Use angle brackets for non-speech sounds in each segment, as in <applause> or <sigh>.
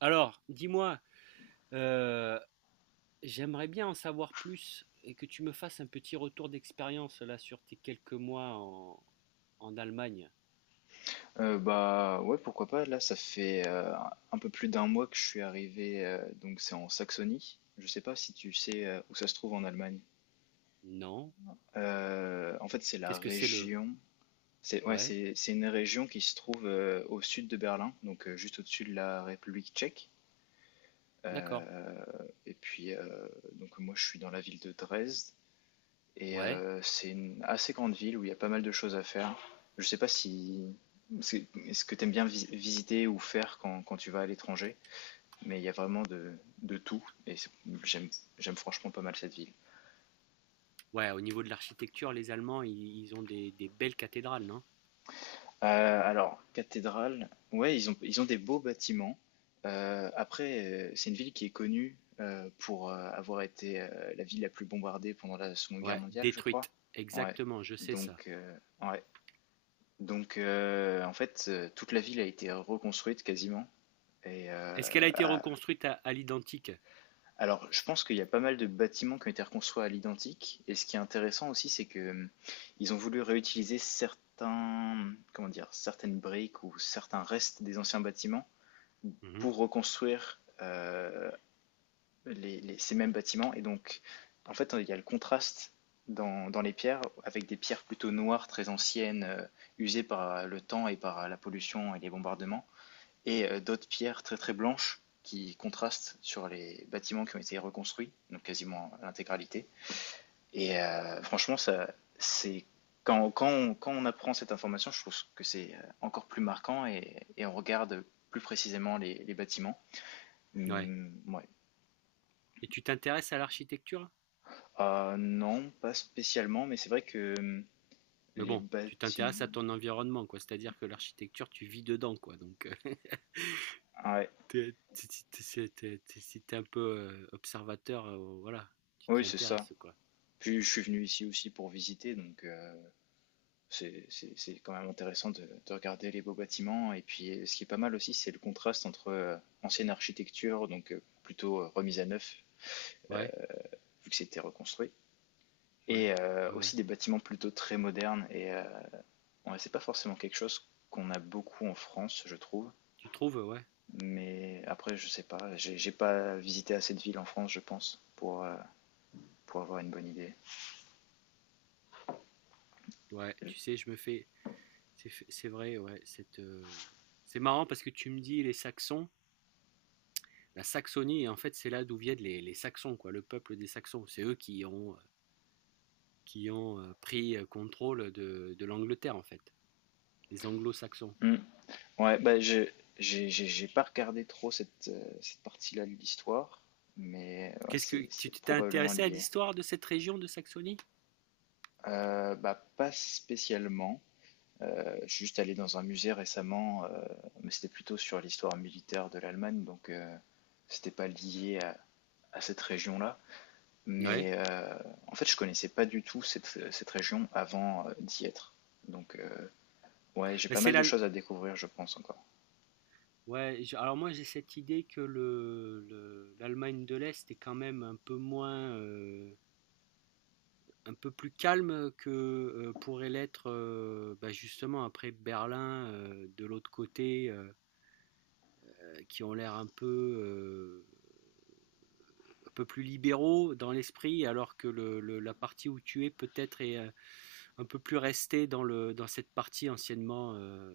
Alors, dis-moi, heu, j'aimerais bien en savoir plus et que tu me fasses un petit retour d'expérience là sur tes quelques mois en Allemagne. Bah ouais, pourquoi pas. Là, ça fait un peu plus d'un mois que je suis arrivé, donc c'est en Saxonie. Je sais pas si tu sais où ça se trouve en Allemagne. Non? En fait, c'est la Qu'est-ce que c'est le... région. C'est ouais, Ouais, c'est une région qui se trouve au sud de Berlin, donc juste au-dessus de la République tchèque. d'accord. Euh, et puis donc moi, je suis dans la ville de Dresde. Et Ouais. C'est une assez grande ville où il y a pas mal de choses à faire. Je sais pas si c'est ce que tu aimes bien visiter ou faire quand tu vas à l'étranger, mais il y a vraiment de tout et j'aime j'aime franchement pas mal cette ville. Ouais, au niveau de l'architecture, les Allemands, i ils ont des belles cathédrales, non? Alors, cathédrale, ouais, ils ont des beaux bâtiments. Après, c'est une ville qui est connue pour avoir été la ville la plus bombardée pendant la Seconde Guerre Ouais, mondiale, je crois. détruite. Ouais, Exactement, je sais ça. donc, euh, ouais. Donc, en fait, toute la ville a été reconstruite quasiment. Et Est-ce qu'elle a été reconstruite à l'identique? alors, je pense qu'il y a pas mal de bâtiments qui ont été reconstruits à l'identique. Et ce qui est intéressant aussi, c'est que ils ont voulu réutiliser certains, comment dire, certaines briques ou certains restes des anciens bâtiments Mhm. pour reconstruire ces mêmes bâtiments. Et donc, en fait, il y a le contraste dans les pierres avec des pierres plutôt noires, très anciennes, usées par le temps et par la pollution et les bombardements. Et d'autres pierres très très blanches qui contrastent sur les bâtiments qui ont été reconstruits, donc quasiment l'intégralité. Et franchement, ça, c'est quand on apprend cette information, je trouve que c'est encore plus marquant et on regarde plus précisément les bâtiments. Ouais. Ouais. Et tu t'intéresses à l'architecture? Non, pas spécialement, mais c'est vrai que Mais les bon, tu t'intéresses à bâtiments. ton environnement, quoi. C'est-à-dire que l'architecture, tu vis dedans, quoi. Donc, <laughs> Ah ouais. T'es t'es- t'es- t'es- Si t'es un peu observateur, voilà, tu Oui, t'y c'est ça. intéresses, quoi. Puis je suis venu ici aussi pour visiter, donc c'est quand même intéressant de regarder les beaux bâtiments. Et puis, ce qui est pas mal aussi, c'est le contraste entre ancienne architecture, donc plutôt remise à neuf, Ouais, vu que c'était reconstruit, ouais, et ouais, ouais. aussi des bâtiments plutôt très modernes. Et ouais, c'est pas forcément quelque chose qu'on a beaucoup en France, je trouve. Tu trouves, ouais. Mais après, je sais pas, j'ai pas visité assez de villes en France, je pense, pour avoir une bonne idée. Ouais, tu sais, je me fais. C'est vrai, ouais. C'est marrant parce que tu me dis les Saxons, la Saxonie, en fait, c'est là d'où viennent les Saxons, quoi, le peuple des Saxons. C'est eux qui ont pris contrôle de l'Angleterre, en fait, les Anglo-Saxons. Hmm. Ouais, bah, j'ai pas regardé trop cette partie-là de l'histoire, mais ouais, Qu'est-ce que c'est, tu c'est t'es probablement intéressé à lié. l'histoire de cette région de Saxonie? Bah, pas spécialement. Je suis juste allé dans un musée récemment, mais c'était plutôt sur l'histoire militaire de l'Allemagne, donc c'était pas lié à cette région-là. Ouais. Mais en fait, je connaissais pas du tout cette région avant d'y être. Donc, ouais, j'ai Bah, pas c'est mal de la, choses à découvrir, je pense encore. Ouais, alors moi j'ai cette idée que l'Allemagne de l'Est est quand même un peu moins, un peu plus calme que pourrait l'être bah, justement après Berlin de l'autre côté, qui ont l'air un peu plus libéraux dans l'esprit, alors que la partie où tu es peut-être est un peu plus restée dans dans cette partie anciennement,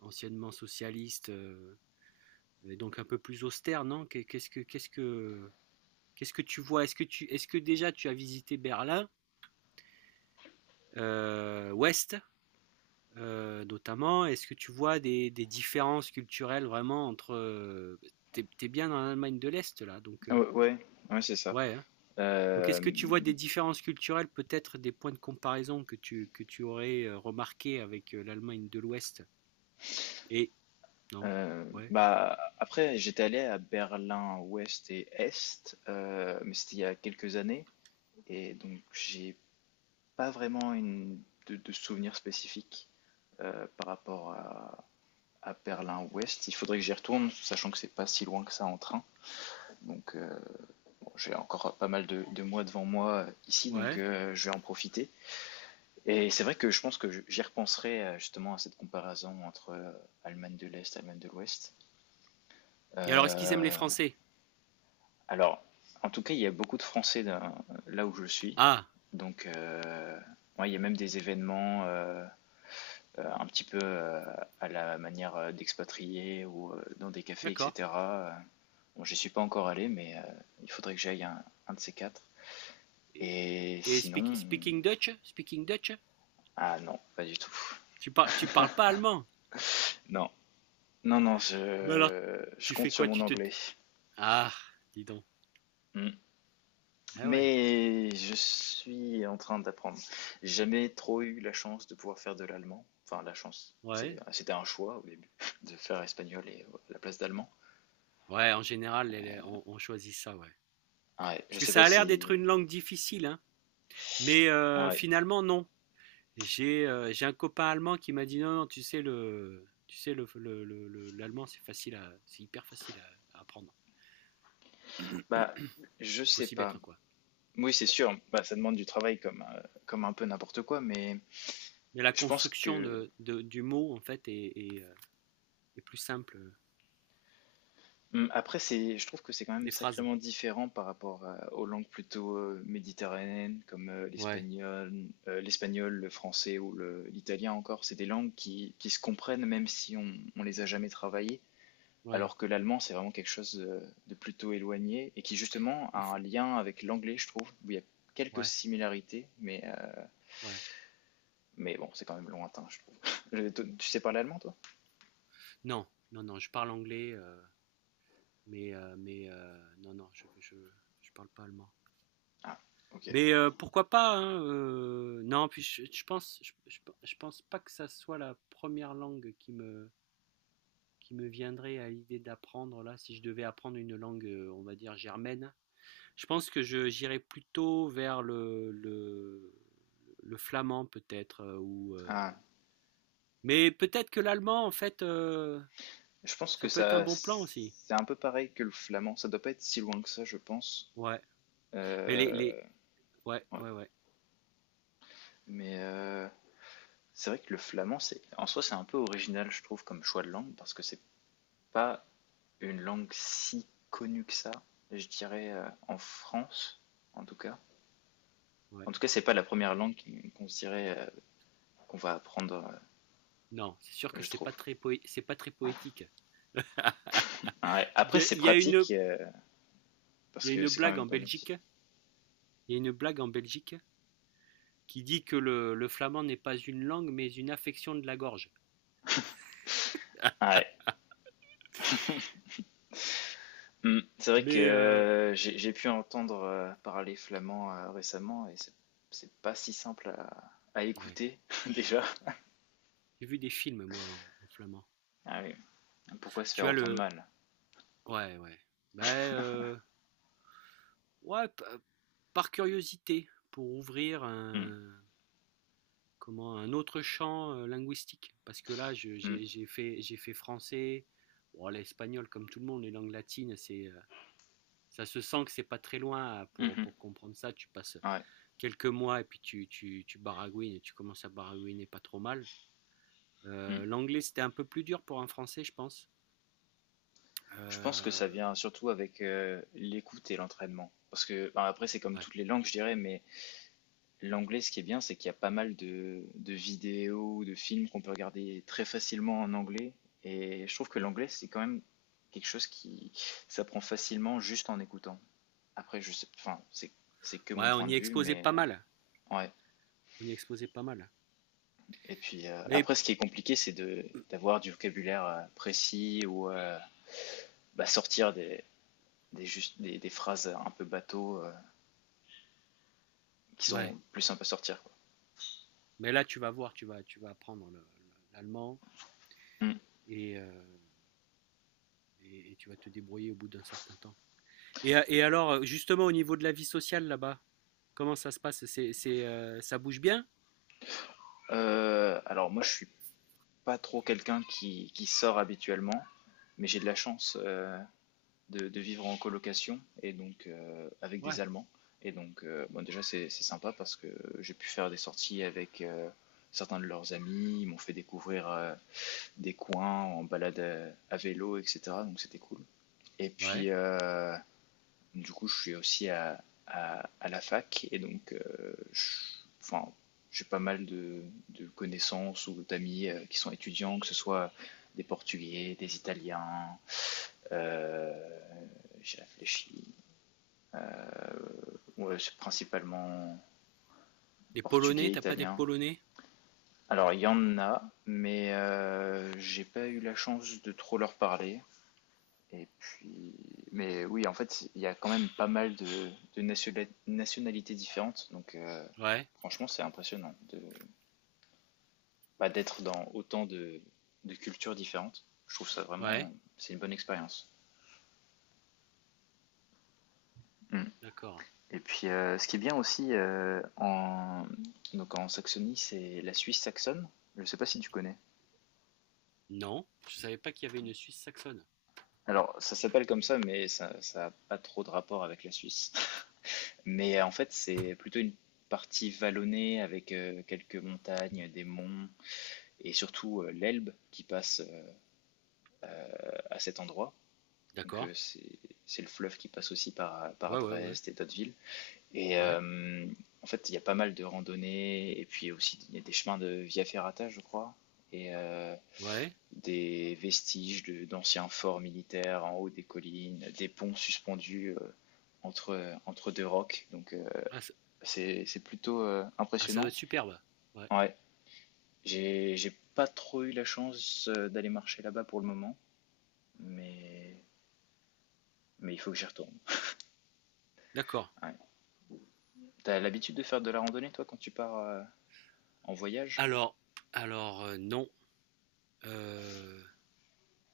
anciennement socialiste. Euh, et donc un peu plus austère, non? Qu'est-ce que tu vois? Est-ce que déjà tu as visité Berlin, Ouest, notamment? Est-ce que tu vois des différences culturelles vraiment entre, t'es bien dans l'Allemagne de l'Est là, donc Ah ouais, ouais, ouais, c'est ça. ouais. Hein. Donc Euh, est-ce que tu vois des différences culturelles, peut-être des points de comparaison que tu aurais remarqué avec l'Allemagne de l'Ouest? Et non, ouais, Bah, après, j'étais allé à Berlin-Ouest et Est, mais c'était il y a quelques années, et donc j'ai pas vraiment de souvenirs spécifiques par rapport à Berlin-Ouest. Il faudrait que j'y retourne, sachant que c'est pas si loin que ça en train. Donc bon, j'ai encore pas mal de mois devant moi ici, donc ouais. Je vais en profiter. Et c'est vrai que je pense que j'y repenserai justement à cette comparaison entre Allemagne de l'Est, et Allemagne de l'Ouest. Et alors est-ce qu'ils aiment les Euh, Français? Alors, en tout cas, il y a beaucoup de Français là où je suis. Ah, Donc, ouais, il y a même des événements un petit peu à la manière d'expatriés ou dans des cafés, d'accord. etc. Bon, j'y suis pas encore allé, mais il faudrait que j'aille un de ces quatre. Et, Et et sinon, speaking Dutch? Speaking Dutch? ah non, pas du tout. Tu parles pas allemand? Non, non, non, Mais alors, je tu compte fais sur quoi? mon Tu te anglais. Ah, dis donc. Hmm. Ah ouais. Mais je suis en train d'apprendre. J'ai jamais trop eu la chance de pouvoir faire de l'allemand. Enfin, la chance. Ouais. C'était un choix au début <laughs> de faire espagnol et à la place d'allemand. Ouais, en général, on choisit ça, ouais. Ah ouais, Parce je que sais pas ça a l'air d'être si. une langue difficile, hein. Mais Ah ouais. finalement, non. J'ai un copain allemand qui m'a dit non, non, tu sais, le, tu sais, l'allemand, c'est facile à, c'est hyper facile à apprendre. Bah, je Faut sais s'y pas. mettre, quoi. Oui, c'est sûr. Bah, ça demande du travail comme, comme un peu n'importe quoi, mais Mais la je pense construction que. Du mot, en fait, est, est plus simple. Euh, Mmh, Après, je trouve que c'est quand même des phrases. sacrément différent par rapport aux langues plutôt méditerranéennes comme Ouais, l'espagnol, le français ou l'italien encore. C'est des langues qui se comprennent même si on les a jamais travaillées, ouais. alors que l'allemand, c'est vraiment quelque chose de plutôt éloigné et qui justement a Il faut. un lien avec l'anglais, je trouve, où il y a quelques Ouais, similarités, ouais. mais bon, c'est quand même lointain, je trouve. <laughs> Tu sais parler allemand, toi? Non, non, non, je parle anglais. Euh, mais, non, je parle pas allemand. Ah, ok. Mais pourquoi pas, hein, non, puis je pense pas que ça soit la première langue qui me viendrait à l'idée d'apprendre là, si je devais apprendre une langue, on va dire germaine. Je pense que j'irais plutôt vers le flamand peut-être, ou, Ah, mais peut-être que l'allemand, en fait, je pense ça que peut être un ça, bon plan aussi. c'est un peu pareil que le flamand. Ça doit pas être si loin que ça, je pense. Ouais, mais Euh, ouais, ouais. ouais, ouais. Mais c'est vrai que le flamand, c'est en soi, c'est un peu original, je trouve, comme choix de langue, parce que c'est pas une langue si connue que ça, je dirais, en France, en tout cas. Ouais. En tout cas, c'est pas la première langue qu'on se dirait qu'on va apprendre, Non, c'est sûr que je c'est pas trouve. très c'est pas très poétique. Ouais. <laughs> Il Après, y a, c'est il y a une, pratique, il parce y a que une c'est quand blague même en pas mal. Belgique. Il y a une blague en Belgique qui dit que le flamand n'est pas une langue, mais une affection de la gorge. Ouais. Mm. C'est vrai que Mais j'ai pu entendre parler flamand récemment et c'est pas si simple à ouais, écouter <laughs> déjà. j'ai vu des films moi en flamand. Ah oui. Pourquoi se Tu faire as autant de le, mal? ouais, ouais, ben ouais, p- Par curiosité pour ouvrir Mm. un, comment, un autre champ linguistique. Parce que là, Mm. J'ai fait français. Bon, l'espagnol, comme tout le monde, les langues latines, c'est ça se sent que c'est pas très loin Mhm. pour comprendre ça. Tu passes Ouais. quelques mois et puis tu baragouines et tu commences à baragouiner pas trop mal. Mm. L'anglais, c'était un peu plus dur pour un français, je pense. Je pense que ça Euh, vient surtout avec l'écoute et l'entraînement. Parce que enfin, après c'est comme ouais. toutes les langues je dirais, mais l'anglais ce qui est bien c'est qu'il y a pas mal de vidéos, de films qu'on peut regarder très facilement en anglais et je trouve que l'anglais c'est quand même quelque chose qui s'apprend facilement juste en écoutant. Après, je sais, enfin, c'est que mon Ouais, point on de y vue, exposait mais pas mal. Ouais. On y exposait pas mal. Et puis Mais après, ce qui est compliqué, c'est de d'avoir du vocabulaire précis ou bah, sortir des, juste, des phrases un peu bateau qui ouais. sont plus sympas à sortir, quoi. Mais là, tu vas voir, tu vas apprendre l'allemand Hmm. et, euh, et tu vas te débrouiller au bout d'un certain temps. Et alors, justement, au niveau de la vie sociale là-bas, comment ça se passe? Ça bouge bien? Alors moi, je suis pas trop quelqu'un qui sort habituellement, mais j'ai de la chance, de vivre en colocation et donc avec des Ouais. Allemands. Et donc, bon, déjà, c'est sympa parce que j'ai pu faire des sorties avec certains de leurs amis. Ils m'ont fait découvrir des coins en balade à vélo, etc. Donc, c'était cool. Et puis, Ouais. Du coup, je suis aussi à la fac et donc, enfin, j'ai pas mal de connaissances ou d'amis qui sont étudiants, que ce soit des Portugais, des Italiens. euh, j'ai réfléchi. Ouais, c'est principalement Des polonais, Portugais, t'as pas des Italien. polonais? Alors, il y en a, mais j'ai pas eu la chance de trop leur parler. Et puis, mais oui, en fait, il y a quand même pas mal de nationalités différentes. Donc, Ouais, franchement, c'est impressionnant bah, d'être dans autant de cultures différentes. Je trouve ça ouais, vraiment, c'est une bonne expérience. Mm. d'accord. Et puis, ce qui est bien aussi donc en Saxonie, c'est la Suisse saxonne. Je ne sais pas si tu connais. Non, je savais pas qu'il y avait une Suisse saxonne. Alors, ça s'appelle comme ça, mais ça n'a pas trop de rapport avec la Suisse. Mais en fait, c'est plutôt une partie vallonnée avec quelques montagnes, des monts et surtout l'Elbe qui passe à cet endroit. Donc D'accord. C'est le fleuve qui passe aussi par Ouais, ouais, ouais, Dresde et d'autres villes. Et ouais, en fait, il y a pas mal de randonnées et puis aussi il y a des chemins de Via Ferrata, je crois, et ouais. des vestiges d'anciens forts militaires en haut des collines, des ponts suspendus entre deux rocs. Donc Ah, ça, c'est plutôt ah, ça doit impressionnant. être superbe. Ouais, Ouais, j'ai pas trop eu la chance d'aller marcher là-bas pour le moment, mais mais il faut que j'y retourne. d'accord. Ouais. T'as l'habitude de faire de la randonnée toi quand tu pars en voyage? Alors, alors, non, euh,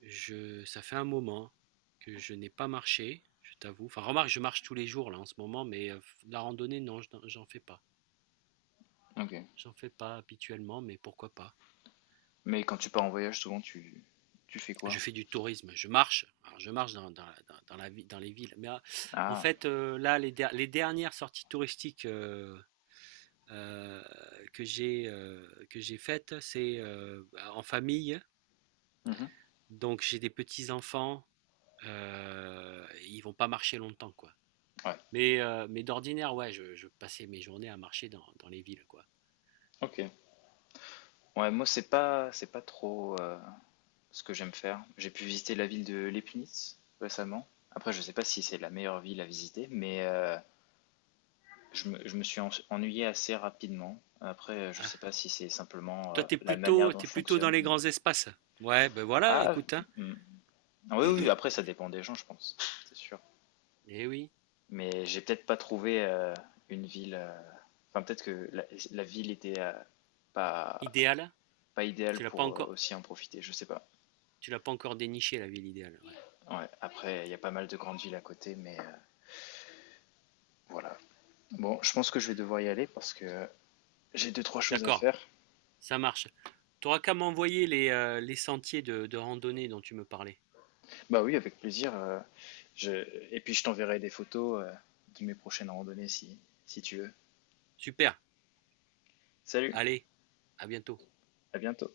ça fait un moment que je n'ai pas marché, je t'avoue. Enfin, remarque, je marche tous les jours là en ce moment, mais la randonnée, non, j'en fais pas. Ok. J'en fais pas habituellement, mais pourquoi pas? Mais quand tu pars en voyage, souvent tu fais quoi? Je fais du tourisme, je marche, alors je marche dans les villes, mais en Ah. fait, là, les dernières sorties touristiques euh, que j'ai faites, c'est en famille, Mhm. donc j'ai des petits-enfants, ils vont pas marcher longtemps, quoi. Ouais. Mais d'ordinaire, ouais, je passais mes journées à marcher dans les villes, quoi. Ok. Ouais, moi c'est pas trop ce que j'aime faire. J'ai pu visiter la ville de Leibniz récemment. Après, je sais pas si c'est la meilleure ville à visiter, mais je me suis ennuyé assez rapidement. Après, je sais Ah, pas si c'est simplement toi, la manière dont t'es je plutôt dans fonctionne, les mais. grands espaces. Ouais, ben voilà, Ah, écoute, hein. hmm. Oui, oui, après, ça dépend des gens, je pense, <laughs> c'est sûr. Eh oui, Mais j'ai peut-être pas trouvé une ville. Enfin, peut-être que la ville était pas, idéal. pas Tu idéale l'as pas pour encore, aussi en profiter, je sais pas. tu l'as pas encore déniché la ville idéale. Ouais. Ouais, après, il y a pas mal de grandes villes à côté, mais voilà. Bon, je pense que je vais devoir y aller parce que j'ai deux, trois choses à D'accord, faire. ça marche. T'auras qu'à m'envoyer les sentiers de randonnée dont tu me parlais. Bah oui, avec plaisir. je... Et puis je t'enverrai des photos de mes prochaines randonnées si tu veux. Super. Salut, Allez, à bientôt. à bientôt.